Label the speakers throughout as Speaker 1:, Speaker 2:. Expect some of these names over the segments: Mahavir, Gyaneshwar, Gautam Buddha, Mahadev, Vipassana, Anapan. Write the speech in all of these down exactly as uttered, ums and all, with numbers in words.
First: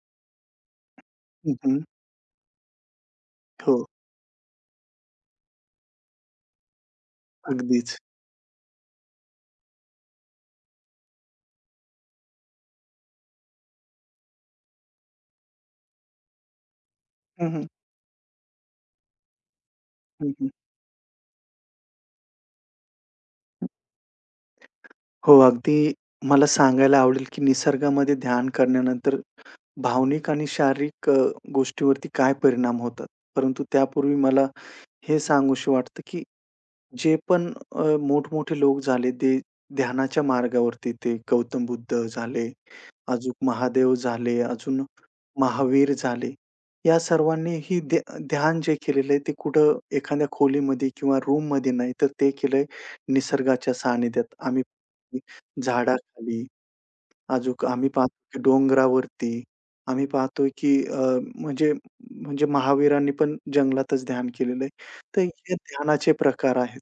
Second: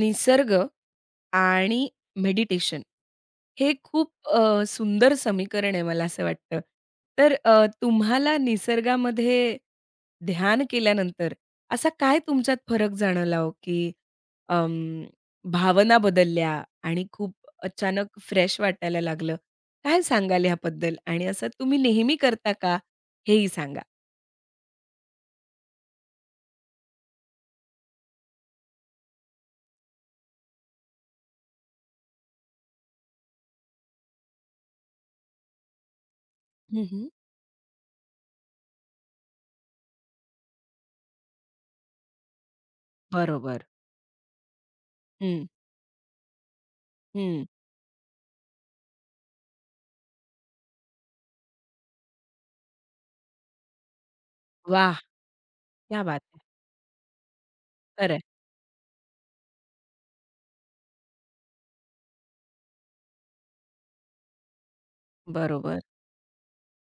Speaker 1: निसर्ग
Speaker 2: हं, हं.
Speaker 1: आणि मेडिटेशन हे
Speaker 2: हो,
Speaker 1: खूप अ, सुंदर समीकरण आहे मला असं वाटतं. तर अ,
Speaker 2: अगदीच.
Speaker 1: तुम्हाला निसर्गामध्ये ध्यान केल्यानंतर असा काय तुमच्यात फरक जाणवला हो, की अं, भावना बदलल्या आणि खूप
Speaker 2: हं, हं.
Speaker 1: अचानक फ्रेश वाटायला लागलं? काय
Speaker 2: हं,
Speaker 1: सांगाल
Speaker 2: हं.
Speaker 1: ह्याबद्दल? आणि असं तुम्ही नेहमी करता का? हेही सांगा.
Speaker 2: हो, अगदी मला सांगायला आवडेल, की निसर्गामध्ये ध्यान करण्यानंतर भावनिक आणि शारीरिक अ, गोष्टीवरती काय परिणाम होतात. परंतु त्यापूर्वी मला हे सांगूशी वाटतं, की
Speaker 1: हं, हं.
Speaker 2: जे पण अ, मोठमोठे लोक झाले, ते ध्यानाच्या मार्गावरती ते गौतम बुद्ध झाले, अजून
Speaker 1: बरोबर.
Speaker 2: महादेव झाले, अजून
Speaker 1: हं,
Speaker 2: महावीर झाले. या
Speaker 1: हं.
Speaker 2: सर्वांनीही ध्या ध्यान जे केलेलं आहे, ते कुठं एखाद्या खोलीमध्ये किंवा रूममध्ये नाही, तर ते केलंय निसर्गाच्या सानिध्यात. आम्ही
Speaker 1: वाह! क्या बात है.
Speaker 2: झाडाखाली, अजून आम्ही पाहतो
Speaker 1: खरं
Speaker 2: की डोंगरावरती, आम्ही पाहतोय की अ, म्हणजे म्हणजे महावीरांनी पण जंगलातच ध्यान केलेलं आहे. तर हे
Speaker 1: बरोबर.
Speaker 2: ध्यानाचे प्रकार आहेत.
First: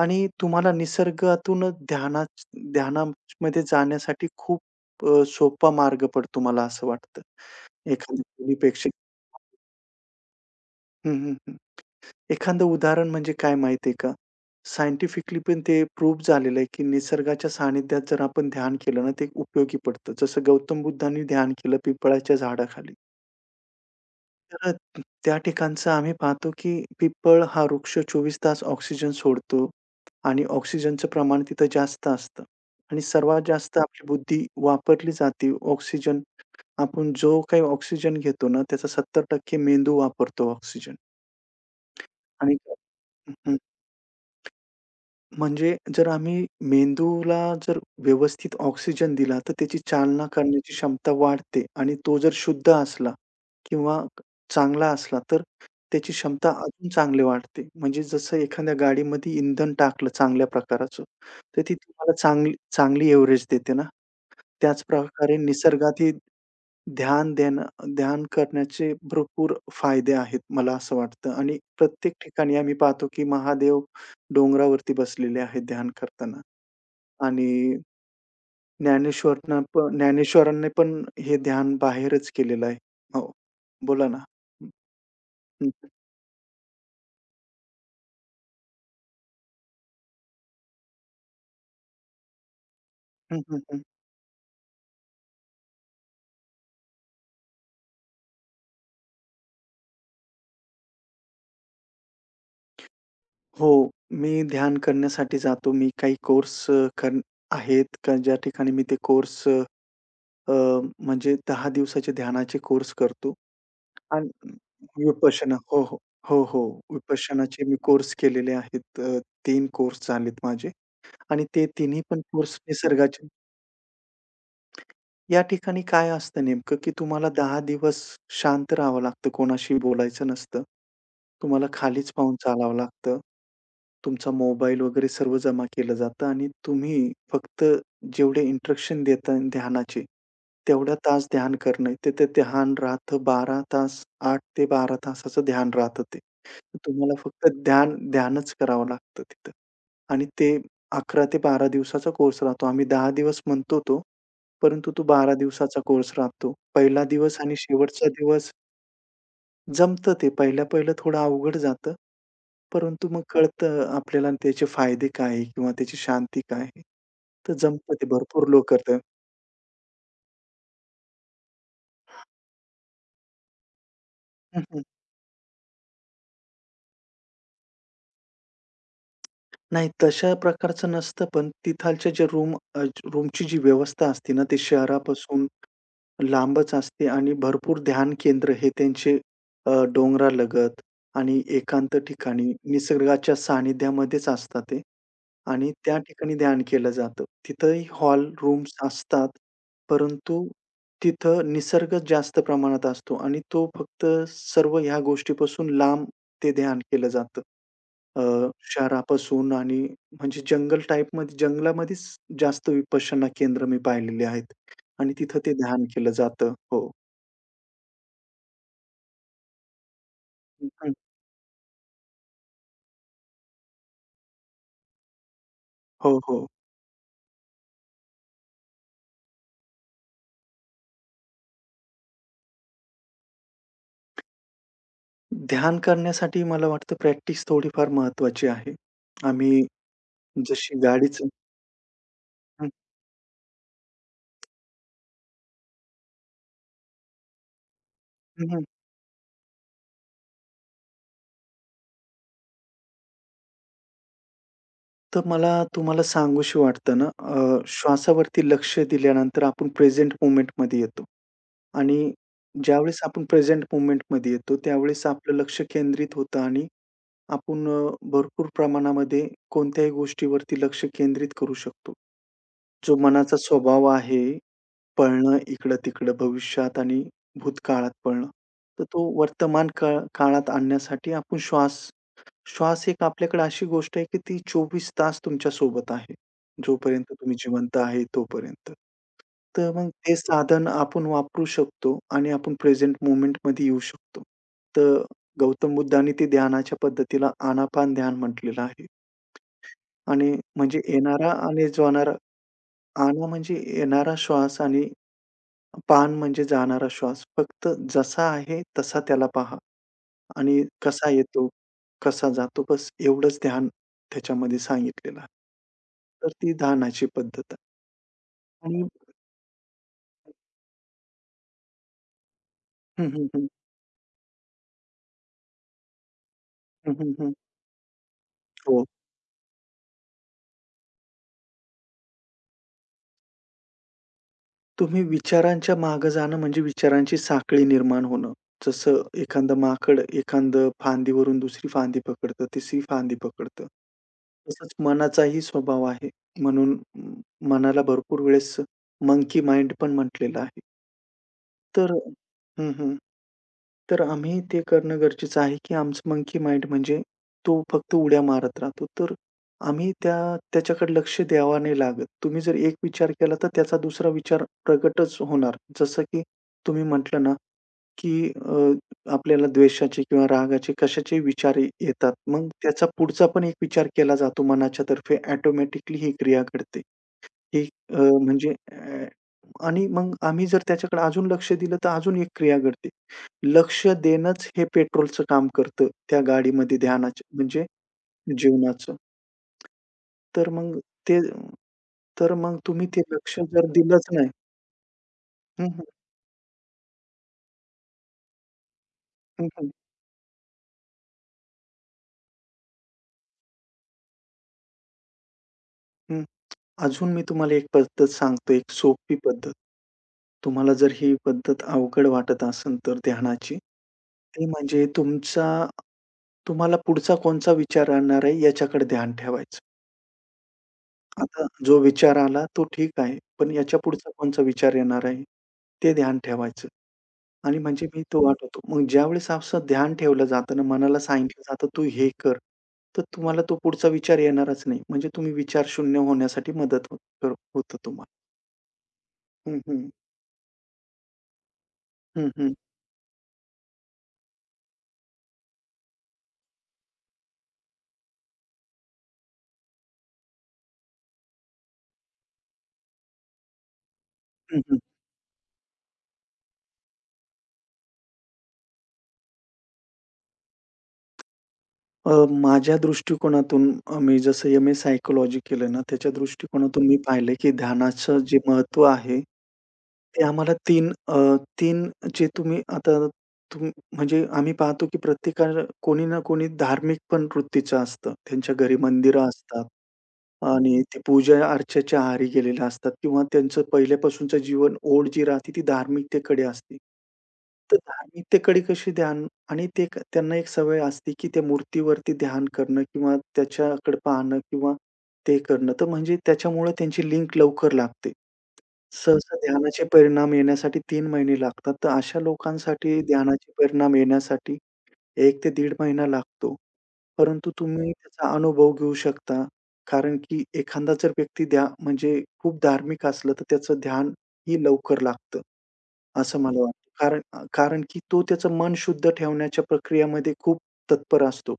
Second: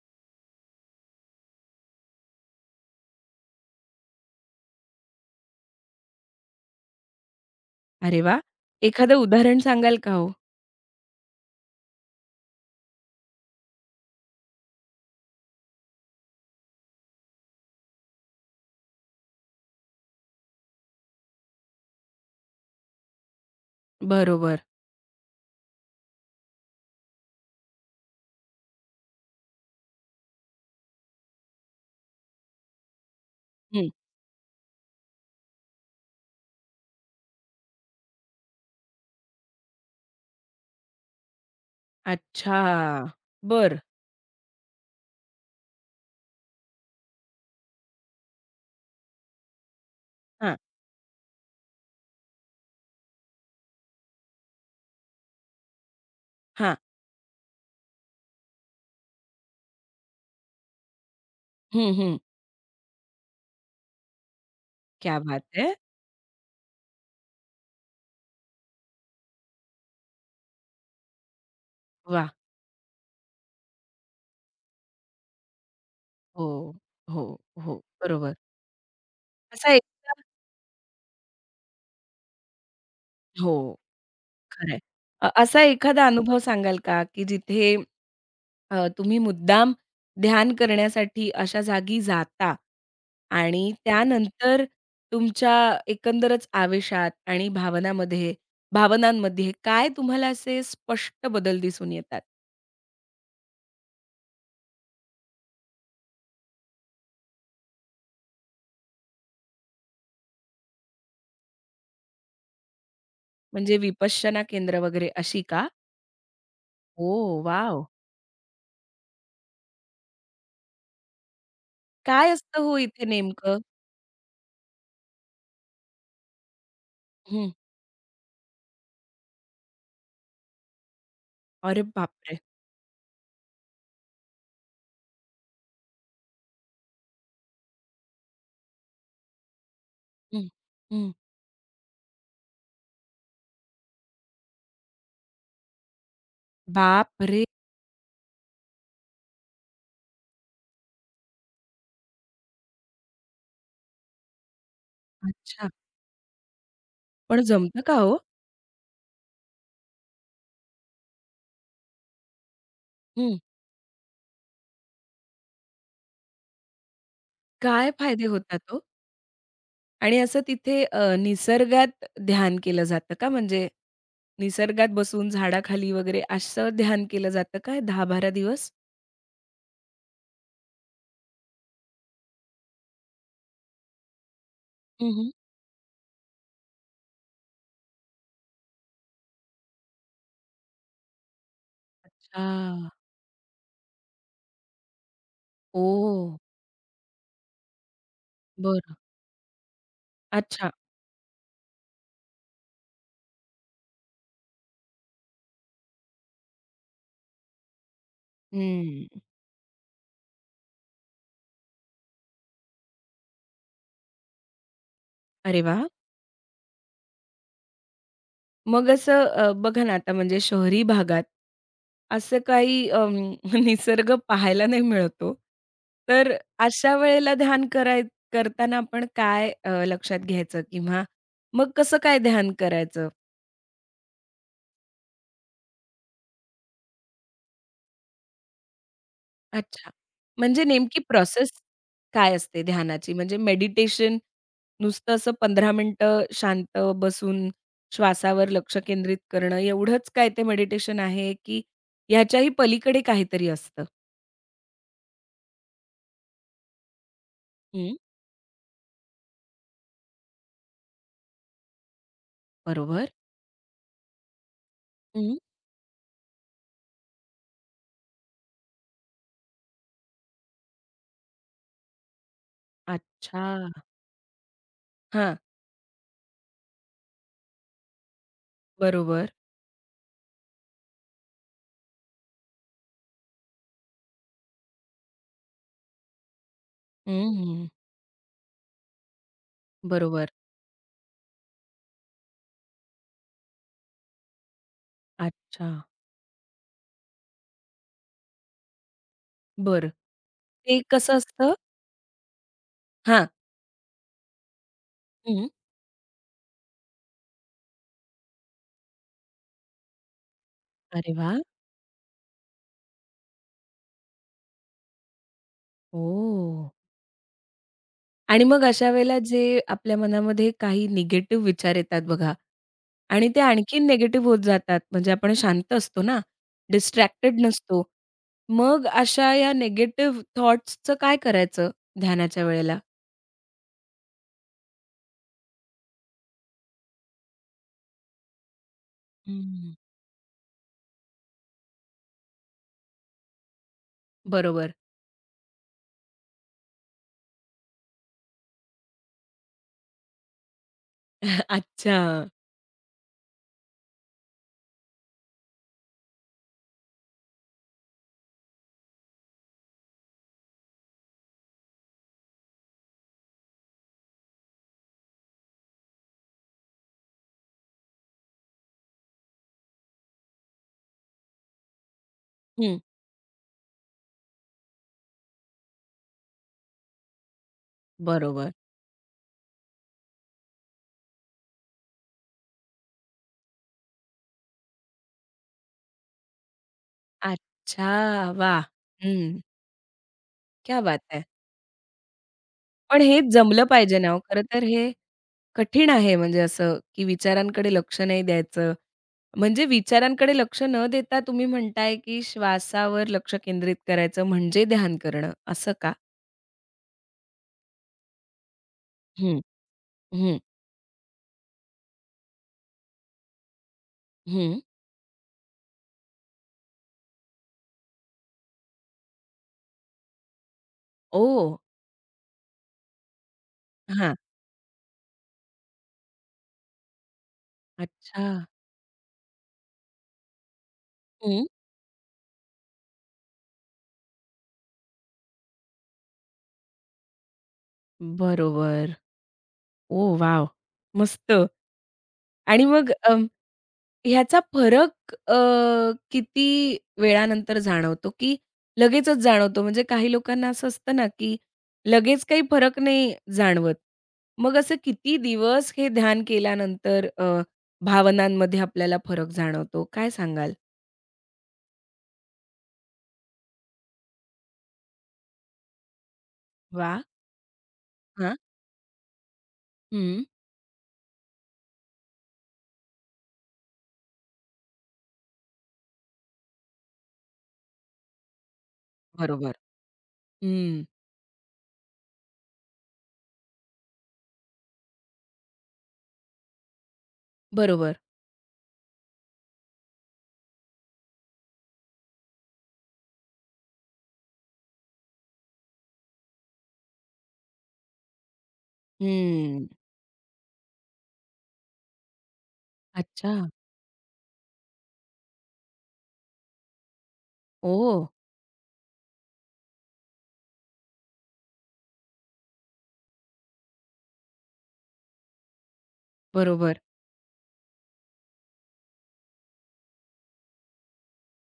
Speaker 2: आणि तुम्हाला निसर्गातून ध्याना ध्यानामध्ये जाण्यासाठी खूप अ, सोपा मार्ग पडतो मला असं वाटतं.
Speaker 1: अरे वाह!
Speaker 2: एखाद्या मुलीपेक्षा
Speaker 1: एखादं उदाहरण सांगाल का हो?
Speaker 2: हं, हं, हं. एखादं उदाहरण म्हणजे काय माहिती का? सायंटिफिकली पण ते प्रूव्ह झालेलं आहे, की निसर्गाच्या सानिध्यात जर आपण ध्यान केलं ना, ते उपयोगी पडतं. जसं गौतम बुद्धांनी ध्यान केलं पिंपळाच्या झाडाखाली.
Speaker 1: बरोबर.
Speaker 2: तर त्या ठिकाणचं आम्ही पाहतो, की पिपळ हा वृक्ष चोवीस तास ऑक्सिजन सोडतो आणि ऑक्सिजनचं प्रमाण तिथं जास्त असतं आणि सर्वात जास्त
Speaker 1: हं.
Speaker 2: आपली बुद्धी वापरली जाते. ऑक्सिजन आपण जो काही ऑक्सिजन घेतो ना, त्याचा सत्तर टक्के मेंदू वापरतो ऑक्सिजन आणि
Speaker 1: अच्छा.
Speaker 2: हं.
Speaker 1: बरं.
Speaker 2: म्हणजे जर आम्ही मेंदूला जर व्यवस्थित ऑक्सिजन दिला, तर त्याची चालना
Speaker 1: हां,
Speaker 2: करण्याची क्षमता वाढते आणि तो जर शुद्ध असला किंवा चांगला असला, तर त्याची क्षमता
Speaker 1: हां.
Speaker 2: अजून चांगली वाढते. म्हणजे जसं एखाद्या गाडीमध्ये इंधन टाकलं चांगल्या प्रकाराचं, तर ती
Speaker 1: हं,
Speaker 2: तुम्हाला
Speaker 1: हं.
Speaker 2: चांगली चांगली एव्हरेज देते ना, त्याच
Speaker 1: क्या
Speaker 2: प्रकारे
Speaker 1: बात है!
Speaker 2: निसर्गातही ध्यान देणं ध्यान करण्याचे भरपूर फायदे आहेत, मला असं वाटतं आणि प्रत्येक
Speaker 1: वाह!
Speaker 2: ठिकाणी आम्ही पाहतो, की महादेव डोंगरावरती बसलेले आहेत ध्यान करताना
Speaker 1: हो, हो,
Speaker 2: आणि
Speaker 1: हो. बरोबर.
Speaker 2: ज्ञानेश्वरनं
Speaker 1: असा
Speaker 2: पण
Speaker 1: एकदा
Speaker 2: ज्ञानेश्वरांनी पण हे ध्यान बाहेरच केलेलं आहे. हो,
Speaker 1: हो.
Speaker 2: बोला ना.
Speaker 1: खरंय. अ, असा
Speaker 2: हं,
Speaker 1: एखादा अनुभव सांगाल का, की जिथे अ, तुम्ही मुद्दाम ध्यान करण्यासाठी अशा जागी जाता
Speaker 2: हं, हं,
Speaker 1: आणि
Speaker 2: हं,
Speaker 1: त्यानंतर तुमच्या एकंदरच आवेशात आणि भावनामध्ये भावनांमध्ये काय तुम्हाला असे स्पष्ट बदल दिसून येतात?
Speaker 2: हो, मी ध्यान करण्यासाठी जातो. मी काही कोर्स अ, कर आहेत का ज्या ठिकाणी मी ते कोर्स अ, म्हणजे दहा दिवसाचे ध्यानाचे कोर्स करतो.
Speaker 1: म्हणजे विपश्यना
Speaker 2: आणि
Speaker 1: केंद्र वगैरे अशी
Speaker 2: विपश्यना.
Speaker 1: का?
Speaker 2: हो, हो. हो, हो.
Speaker 1: ओह!
Speaker 2: विपश्यनाचे मी
Speaker 1: वॉव!
Speaker 2: कोर्स केलेले आहेत. अ, तीन कोर्स झालेत माझे आणि ते तिन्ही पण
Speaker 1: काय
Speaker 2: कोर्स
Speaker 1: असतं हो इथे
Speaker 2: निसर्गाचे
Speaker 1: नेमकं?
Speaker 2: या ठिकाणी काय असतं नेमकं, की तुम्हाला
Speaker 1: हं.
Speaker 2: दहा दिवस शांत राहावं लागतं, कोणाशी बोलायचं नसतं. तुम्हाला
Speaker 1: अरे
Speaker 2: खालीच पाहून
Speaker 1: बापरे!
Speaker 2: चालावं लागतं. तुमचा मोबाईल वगैरे सर्व जमा केलं जातं आणि तुम्ही फक्त जेवढे इंस्ट्रक्शन देता ध्यानाचे,
Speaker 1: हं,
Speaker 2: तेवढा
Speaker 1: हं.
Speaker 2: तास ध्यान करणं. तर ते ध्यान राहतं बारा तास, आठ ते बारा तासाचं ध्यान राहतं ते. तर तुम्हाला
Speaker 1: बापरे!
Speaker 2: फक्त ध्यान ध्यानच करावं लागतं तिथं आणि ते अकरा ते बारा दिवसाचा कोर्स राहतो. आम्ही दहा दिवस म्हणतो तो. परंतु तो बारा
Speaker 1: अच्छा.
Speaker 2: दिवसाचा कोर्स राहतो. पहिला दिवस
Speaker 1: पण
Speaker 2: आणि
Speaker 1: जमतं का
Speaker 2: शेवटचा
Speaker 1: हो?
Speaker 2: दिवस जमतं ते. पहिलं-पहिलं थोडं अवघड जातं. परंतु मग
Speaker 1: हं.
Speaker 2: कळतं आपल्याला त्याचे फायदे काय आहे किंवा त्याची शांती काय आहे. तर
Speaker 1: काय
Speaker 2: जमतं ते
Speaker 1: फायदे
Speaker 2: भरपूर लोक
Speaker 1: होतात ओ?
Speaker 2: करतात.
Speaker 1: आणि असं तिथे अ, निसर्गात ध्यान केलं जातं का? म्हणजे निसर्गात बसून झाडाखाली वगैरे असं ध्यान केलं जातं का दहा ते बारा दिवस?
Speaker 2: नाही तशा प्रकारचं नसतं, पण तिथालचे जे रूम अ, रूमची जी व्यवस्था असते ना, ती
Speaker 1: हं, हं.
Speaker 2: शहरापासून लांबच असते आणि भरपूर ध्यान केंद्र हे त्यांचे अ, डोंगरालगत आणि एकांत
Speaker 1: अच्छा.
Speaker 2: ठिकाणी निसर्गाच्या सानिध्यामध्येच असतात ते आणि त्या
Speaker 1: ओह!
Speaker 2: ठिकाणी ध्यान केलं जातं. तिथंही हॉल रूम्स
Speaker 1: बरं.
Speaker 2: असतात, परंतु
Speaker 1: अच्छा.
Speaker 2: तिथं निसर्ग जास्त प्रमाणात असतो आणि तो फक्त सर्व ह्या गोष्टीपासून लांब ते ध्यान केलं जातं. अ,
Speaker 1: हं.
Speaker 2: शहरापासून आणि म्हणजे जंगल टाइपमध्ये जंगलामध्येच जास्त विपश्यना केंद्र मी पाहिलेली आहेत आणि तिथं ते
Speaker 1: अरे
Speaker 2: ध्यान
Speaker 1: वाह!
Speaker 2: केलं जातं. हो.
Speaker 1: मग असं अ, बघा ना, आता म्हणजे
Speaker 2: हं,
Speaker 1: शहरी
Speaker 2: हं.
Speaker 1: भागात असं काही अं, निसर्ग पाहायला नाही मिळत,
Speaker 2: हो,
Speaker 1: तर
Speaker 2: हो.
Speaker 1: अशा वेळेला ध्यान कराय करताना आपण काय अ, लक्षात घ्यायचं किंवा मग कसं काय ध्यान करायचं?
Speaker 2: ध्यान करण्यासाठी मला वाटतं प्रॅक्टिस थोडीफार महत्त्वाची आहे. आम्ही
Speaker 1: अच्छा. म्हणजे
Speaker 2: जशी
Speaker 1: नेमकी
Speaker 2: गाडीचं
Speaker 1: प्रोसेस काय असते
Speaker 2: हं,
Speaker 1: ध्यानाची? म्हणजे मेडिटेशन नुसतं असं पंधरा मिनिटं शांत बसून
Speaker 2: हं,
Speaker 1: श्वासावर
Speaker 2: हं.
Speaker 1: लक्ष केंद्रित करणं एवढंच काय ते मेडिटेशन आहे, की ह्याच्याही पलीकडे काहीतरी असतं?
Speaker 2: तर मला तुम्हाला सांगूशी वाटतं ना, अ, श्वासावरती लक्ष दिल्यानंतर आपण प्रेझेंट मोमेंटमध्ये येतो आणि ज्यावेळेस
Speaker 1: बरोबर.
Speaker 2: आपण प्रेझेंट मोमेंटमध्ये येतो, त्यावेळेस आपलं
Speaker 1: हं.
Speaker 2: लक्ष केंद्रित होतं आणि आपण अ, भरपूर प्रमाणामध्ये कोणत्याही गोष्टीवरती लक्ष केंद्रित करू शकतो. जो मनाचा
Speaker 1: अच्छा.
Speaker 2: स्वभाव आहे,
Speaker 1: हां.
Speaker 2: पळणं इकडं-तिकडं, भविष्यात आणि भूतकाळात पळणं. तर तो
Speaker 1: बरोबर.
Speaker 2: वर्तमान काळ काळात आणण्यासाठी आपण श्वास श्वास एक आपल्याकडे अशी गोष्ट आहे, की ती चोवीस तास तुमच्या सोबत आहे. जोपर्यंत तुम्ही
Speaker 1: हं.
Speaker 2: जिवंत आहे तोपर्यंत. तर मग ते
Speaker 1: बरोबर.
Speaker 2: साधन आपण वापरू शकतो आणि आपण प्रेझेंट मोमेंटमध्ये येऊ शकतो. तर
Speaker 1: अच्छा.
Speaker 2: गौतम बुद्धांनी ते ध्यानाच्या पद्धतीला आनापान ध्यान म्हटलेलं आहे.
Speaker 1: बरं.
Speaker 2: आणि
Speaker 1: ते
Speaker 2: म्हणजे
Speaker 1: कसं
Speaker 2: येणारा
Speaker 1: असतं
Speaker 2: आणि जाणारा
Speaker 1: हां.
Speaker 2: आना म्हणजे येणारा श्वास आणि
Speaker 1: हं.
Speaker 2: पान म्हणजे जाणारा श्वास. फक्त जसा आहे तसा त्याला पहा आणि कसा
Speaker 1: अरे वाह!
Speaker 2: येतो, कसा जातो बस एवढंच ध्यान त्याच्यामध्ये सांगितलेलं आहे. तर ती
Speaker 1: ओह!
Speaker 2: ध्यानाची पद्धत आहे
Speaker 1: आणि मग
Speaker 2: आणि
Speaker 1: अशा वेळेला जे आपल्या मनामध्ये काही निगेटिव्ह विचार येतात बघा
Speaker 2: हं, हं,
Speaker 1: आणि ते
Speaker 2: हं.
Speaker 1: आणखीन निगेटिव्ह होत जातात. म्हणजे आपण शांत असतो ना,
Speaker 2: हं, हं, हं.
Speaker 1: डिस्ट्रॅक्टेड नसतो.
Speaker 2: हो.
Speaker 1: मग अशा या निगेटिव्ह थॉट्सचं काय करायचं ध्यानाच्या वेळेला?
Speaker 2: तुम्ही विचारांच्या मागे जाणं म्हणजे विचारांची साखळी निर्माण होणं. जसं एखादं
Speaker 1: हं.
Speaker 2: माकड एखादं फांदीवरून दुसरी फांदी पकडतं, तिसरी फांदी पकडतं. तसंच
Speaker 1: बरोबर.
Speaker 2: मनाचाही स्वभाव आहे. म्हणून म मनाला भरपूर वेळेस मंकी माइंड पण म्हटलेलं आहे. तर
Speaker 1: अच्छा.
Speaker 2: हं, हं. तर आम्ही ते करणं गरजेचं आहे, की आमचं मंकी माइंड म्हणजे तो फक्त उड्या मारत राहतो. तर आम्ही त्या त्याच्याकडे लक्ष द्यावं नाही लागत. तुम्ही जर एक विचार केला, तर त्याचा दुसरा विचार प्रकटच होणार. जसं की तुम्ही म्हटलं ना, की अ, आपल्याला द्वेषाचे किंवा रागाचे कशाचे विचार ये- येतात. मग
Speaker 1: हं.
Speaker 2: त्याचा पुढचा पण एक विचार केला जातो मनाच्या तर्फे ऑटोमॅटिकली ही क्रिया घडते. ही अ, म्हणजे
Speaker 1: बरोबर.
Speaker 2: अ, आणि मग आम्ही जर त्याच्याकडे अजून लक्ष दिलं, तर अजून एक क्रिया घडते. लक्ष देणंच हे पेट्रोलचं काम करतं, त्या गाडीमध्ये ध्यानाचं म्हणजे
Speaker 1: अच्छा! वाह!
Speaker 2: जीवनाचं.
Speaker 1: हं.
Speaker 2: तर मग
Speaker 1: क्या बात
Speaker 2: ते
Speaker 1: है!
Speaker 2: तर मग तुम्ही ते
Speaker 1: पण हे
Speaker 2: लक्ष
Speaker 1: जमलं
Speaker 2: जर
Speaker 1: पाहिजे
Speaker 2: दिलंच
Speaker 1: ना हो.
Speaker 2: नाही
Speaker 1: खरं तर हे
Speaker 2: हं, हं.
Speaker 1: कठीण आहे म्हणजे असं, की विचारांकडे लक्ष नाही द्यायचं.
Speaker 2: हं,
Speaker 1: म्हणजे
Speaker 2: हं.
Speaker 1: विचारांकडे लक्ष न देता तुम्ही म्हणताय, की श्वासावर लक्ष केंद्रित करायचं म्हणजे ध्यान करणं, असं का?
Speaker 2: हं. अजून मी तुम्हाला एक पद्धत सांगतो, एक सोपी
Speaker 1: हं,
Speaker 2: पद्धत.
Speaker 1: हं,
Speaker 2: तुम्हाला जर ही पद्धत अवघड वाटत असेल तर ध्यानाची, ती
Speaker 1: हं.
Speaker 2: म्हणजे तुमचा तुम्हाला पुढचा कोणचा विचार आणणार आहे याच्याकडे ध्यान ठेवायचं. आता
Speaker 1: ओह!
Speaker 2: जो विचार आला तो ठीक आहे, पण याच्या पुढचा
Speaker 1: हां.
Speaker 2: कोणचा विचार येणार आहे, ते ध्यान ठेवायचं. आणि म्हणजे मी
Speaker 1: अच्छा.
Speaker 2: तो आठवतो. मग ज्यावेळेस असं ध्यान ठेवलं जातं ना, मनाला सांगितलं
Speaker 1: हं.
Speaker 2: जातं, "तू हे कर." तर तुम्हाला तो पुढचा विचार येणारच नाही. म्हणजे तुम्ही विचार शून्य होण्यासाठी मदत हो कर होतं तुम्हाला.
Speaker 1: बरोबर.
Speaker 2: हं, हं.
Speaker 1: Oh wow! मस्त.
Speaker 2: हं, हं.
Speaker 1: आणि मग अ, ह्याचा फरक अ, किती वेळानंतर जाणवतो, की लगेचच जाणवतो? म्हणजे काही लोकांना असं असतं ना, की लगेच काही फरक नाही जाणवत. मग
Speaker 2: हं,
Speaker 1: असं
Speaker 2: हं.
Speaker 1: किती दिवस हे ध्यान केल्यानंतर अ, भावनांमध्ये आपल्याला फरक जाणवतो? काय सांगाल?
Speaker 2: अ, माझ्या दृष्टिकोनातून अ, मी जसं एम-ए सायकॉलॉजी केलं ना, त्याच्या दृष्टिकोनातून मी
Speaker 1: वाह!
Speaker 2: पाहिलं, की ध्यानाचं
Speaker 1: हां.
Speaker 2: जे महत्त्व आहे,
Speaker 1: हं.
Speaker 2: ते आम्हाला तीन अ, तीन जे तुम्ही आता तुम म्हणजे आम्ही पाहतो, की प्रत्येकाला कोणी ना कोणी धार्मिक पण वृत्तीचं असतं. त्यांच्या घरी मंदिरं
Speaker 1: बरोबर.
Speaker 2: असतात. आणि
Speaker 1: हं.
Speaker 2: ते पूजा-अर्चेच्या आहारी गेलेले असतात किंवा त्यांचं पहिल्यापासूनचं जीवन ओढ जी राहते ती धार्मिकतेकडे असते. तर
Speaker 1: बरोबर.
Speaker 2: धार्मिकतेकडे कशी ध्यान आणि ते क- त्यांना एक सवय असते, की त्या मूर्तीवरती ध्यान करणं किंवा त्याच्याकडे पाहणं किंवा ते करणं. तर म्हणजे त्याच्यामुळे त्यांची लिंक लवकर लागते. सहसा
Speaker 1: हं.
Speaker 2: ध्यानाचे परिणाम येण्यासाठी तीन महिने लागतात. तर अशा लोकांसाठी
Speaker 1: अच्छा.
Speaker 2: ध्यानाचे परिणाम येण्यासाठी एक ते दीड महिना लागतो. परंतु तुम्ही
Speaker 1: ओह!
Speaker 2: त्याचा अनुभव घेऊ शकता. कारण की एखादा जर व्यक्ती ध्या म्हणजे खूप धार्मिक असलं, तर त्याचं ध्यान ही लवकर लागतं, असं मला वाटतं.
Speaker 1: बरोबर.
Speaker 2: कारण कारण की तो त्याचं मन शुद्ध ठेवण्याच्या प्रक्रियेमध्ये खूप तत्पर असतो.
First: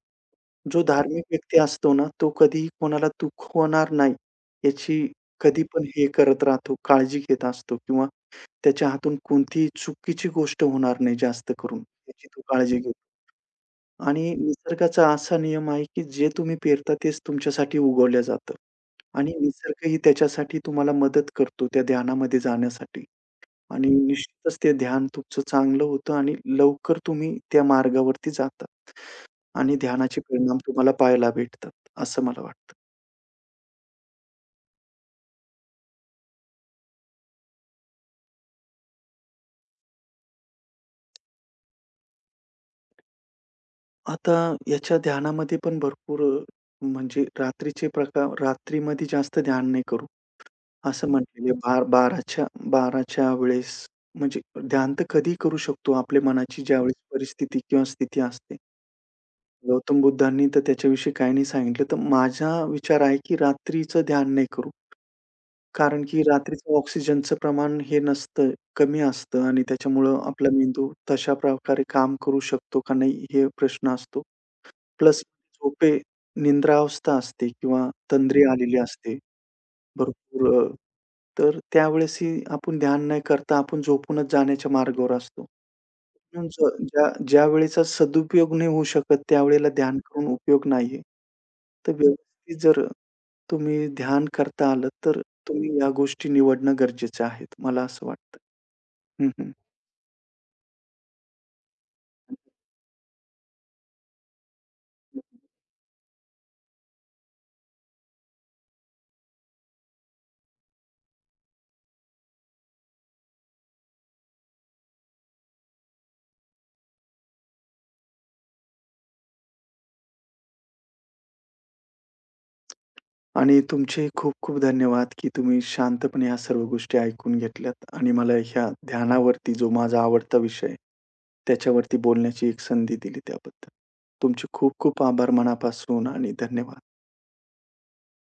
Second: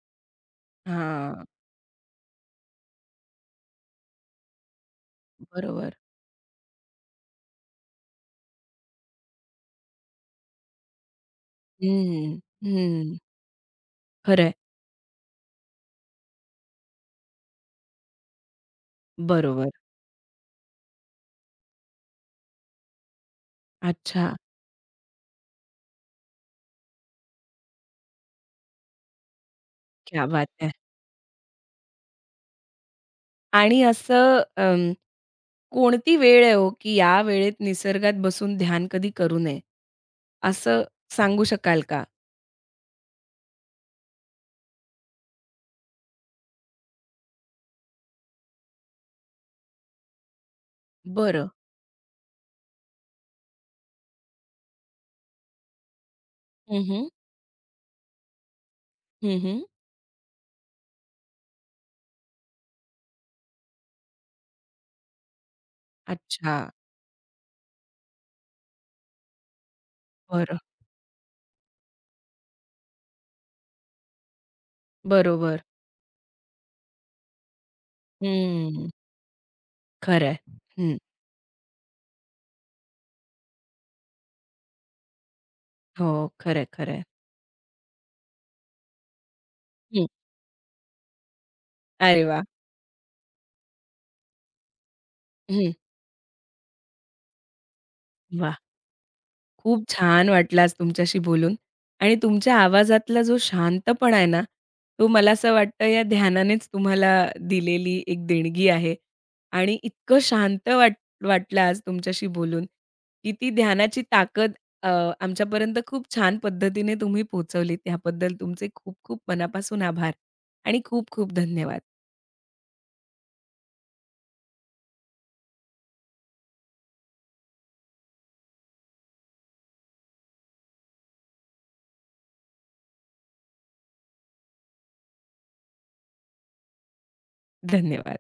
Speaker 2: जो धार्मिक
Speaker 1: हां.
Speaker 2: व्यक्ती असतो ना, तो कधीही कोणाला दुखवणार नाही, याची कधी पण
Speaker 1: बरोबर.
Speaker 2: हे करत राहतो, काळजी घेत असतो किंवा त्याच्या हातून कोणतीही चुकीची गोष्ट होणार नाही जास्त करून, याची
Speaker 1: हं.
Speaker 2: तो काळजी घेतो.
Speaker 1: हं.
Speaker 2: आणि
Speaker 1: खरंय.
Speaker 2: निसर्गाचा असा नियम आहे, की जे तुम्ही पेरता तेच तुमच्यासाठी उगवलं जातं. आणि
Speaker 1: बरोबर.
Speaker 2: निसर्गही त्याच्यासाठी तुम्हाला मदत करतो त्या ध्यानामध्ये जाण्यासाठी. आणि
Speaker 1: अच्छा.
Speaker 2: निश्चितच ते ध्यान तुमचं चांगलं होतं आणि लवकर तुम्ही त्या मार्गावरती जाता. आणि ध्यानाचे
Speaker 1: क्या बात
Speaker 2: परिणाम
Speaker 1: है!
Speaker 2: तुम्हाला पाहायला भेटतात, असं मला वाटतं.
Speaker 1: आणि असं अं, कोणती वेळ आहे हो, की या वेळेत निसर्गात बसून ध्यान कधी करू नये, असं सांगू शकाल का?
Speaker 2: आता याच्या ध्यानामध्ये पण भरपूर अ, म्हणजे रात्रीचे प्रकार रात्रीमध्ये जास्त ध्यान नाही करू असं
Speaker 1: बरं.
Speaker 2: म्हटलेले बार 12च्या 12च्या वेळेस म्हणजे ध्यान तर कधीही करू शकतो आपल्या मनाची हं.
Speaker 1: हं,
Speaker 2: ज्यावेळेस
Speaker 1: हं.
Speaker 2: परिस्थिती किंवा स्थिती असते. गौतम बुद्धांनी तर त्याच्याविषयी काही नाही सांगितलं. तर माझा विचार आहे, की रात्रीचं ध्यान नाही करू. कारण की
Speaker 1: अच्छा.
Speaker 2: रात्रीचं ऑक्सिजनचं प्रमाण हे नसतं, कमी असतं आणि त्याच्यामुळं आपला
Speaker 1: बरं.
Speaker 2: मेंदू तशा प्रकारे काम करू शकतो का नाही हे प्रश्न असतो. प्लस
Speaker 1: बरोबर.
Speaker 2: झोपे निद्रावस्था असते किंवा तंद्री आलेली
Speaker 1: हम्म.
Speaker 2: असते.
Speaker 1: खरं आहे.
Speaker 2: भरपूर
Speaker 1: हं.
Speaker 2: तर त्यावेळेसही आपण ध्यान न करता आपण झोपूनच जाण्याच्या मार्गावर असतो.
Speaker 1: हो. खरं आहे,
Speaker 2: म्हणजे
Speaker 1: खरं
Speaker 2: ज्या ज्यावेळेचा सदुपयोग नाही होऊ शकत, त्यावेळेला ध्यान करून उपयोग नाहीये. तर
Speaker 1: अरे वाह!
Speaker 2: व्यवस्थित जर तुम्ही ध्यान करता आलं, तर
Speaker 1: हं.
Speaker 2: तुम्ही या गोष्टी निवडणं गरजेचं आहे, मला असं वाटतं.
Speaker 1: वाह!
Speaker 2: हं, हं.
Speaker 1: खूप छान वाटलं आज तुमच्याशी बोलून आणि तुमच्या आवाजातला जो शांतपणा आहे ना, तो मला असं वाटतं या ध्यानानेच तुम्हाला दिलेली एक देणगी आहे आणि इतकं शांत वाट वाटलं आज तुमच्याशी बोलून, की ती ध्यानाची ताकद अ, आमच्यापर्यंत खूप छान पद्धतीने तुम्ही पोहोचवलीत. याबद्दल तुमचे खूप खूप मनापासून आभार आणि खूप खूप धन्यवाद.
Speaker 2: आणि तुमचे खूप-खूप धन्यवाद, की तुम्ही शांतपणे ह्या सर्व गोष्टी ऐकून घेतल्यात आणि मला ह्या ध्यानावरती जो माझा आवडता विषय आहे, त्याच्यावरती बोलण्याची एक संधी दिली त्याबद्दल. तुमचे खूप खूप आभार मनापासून आणि धन्यवाद.
Speaker 1: धन्यवाद.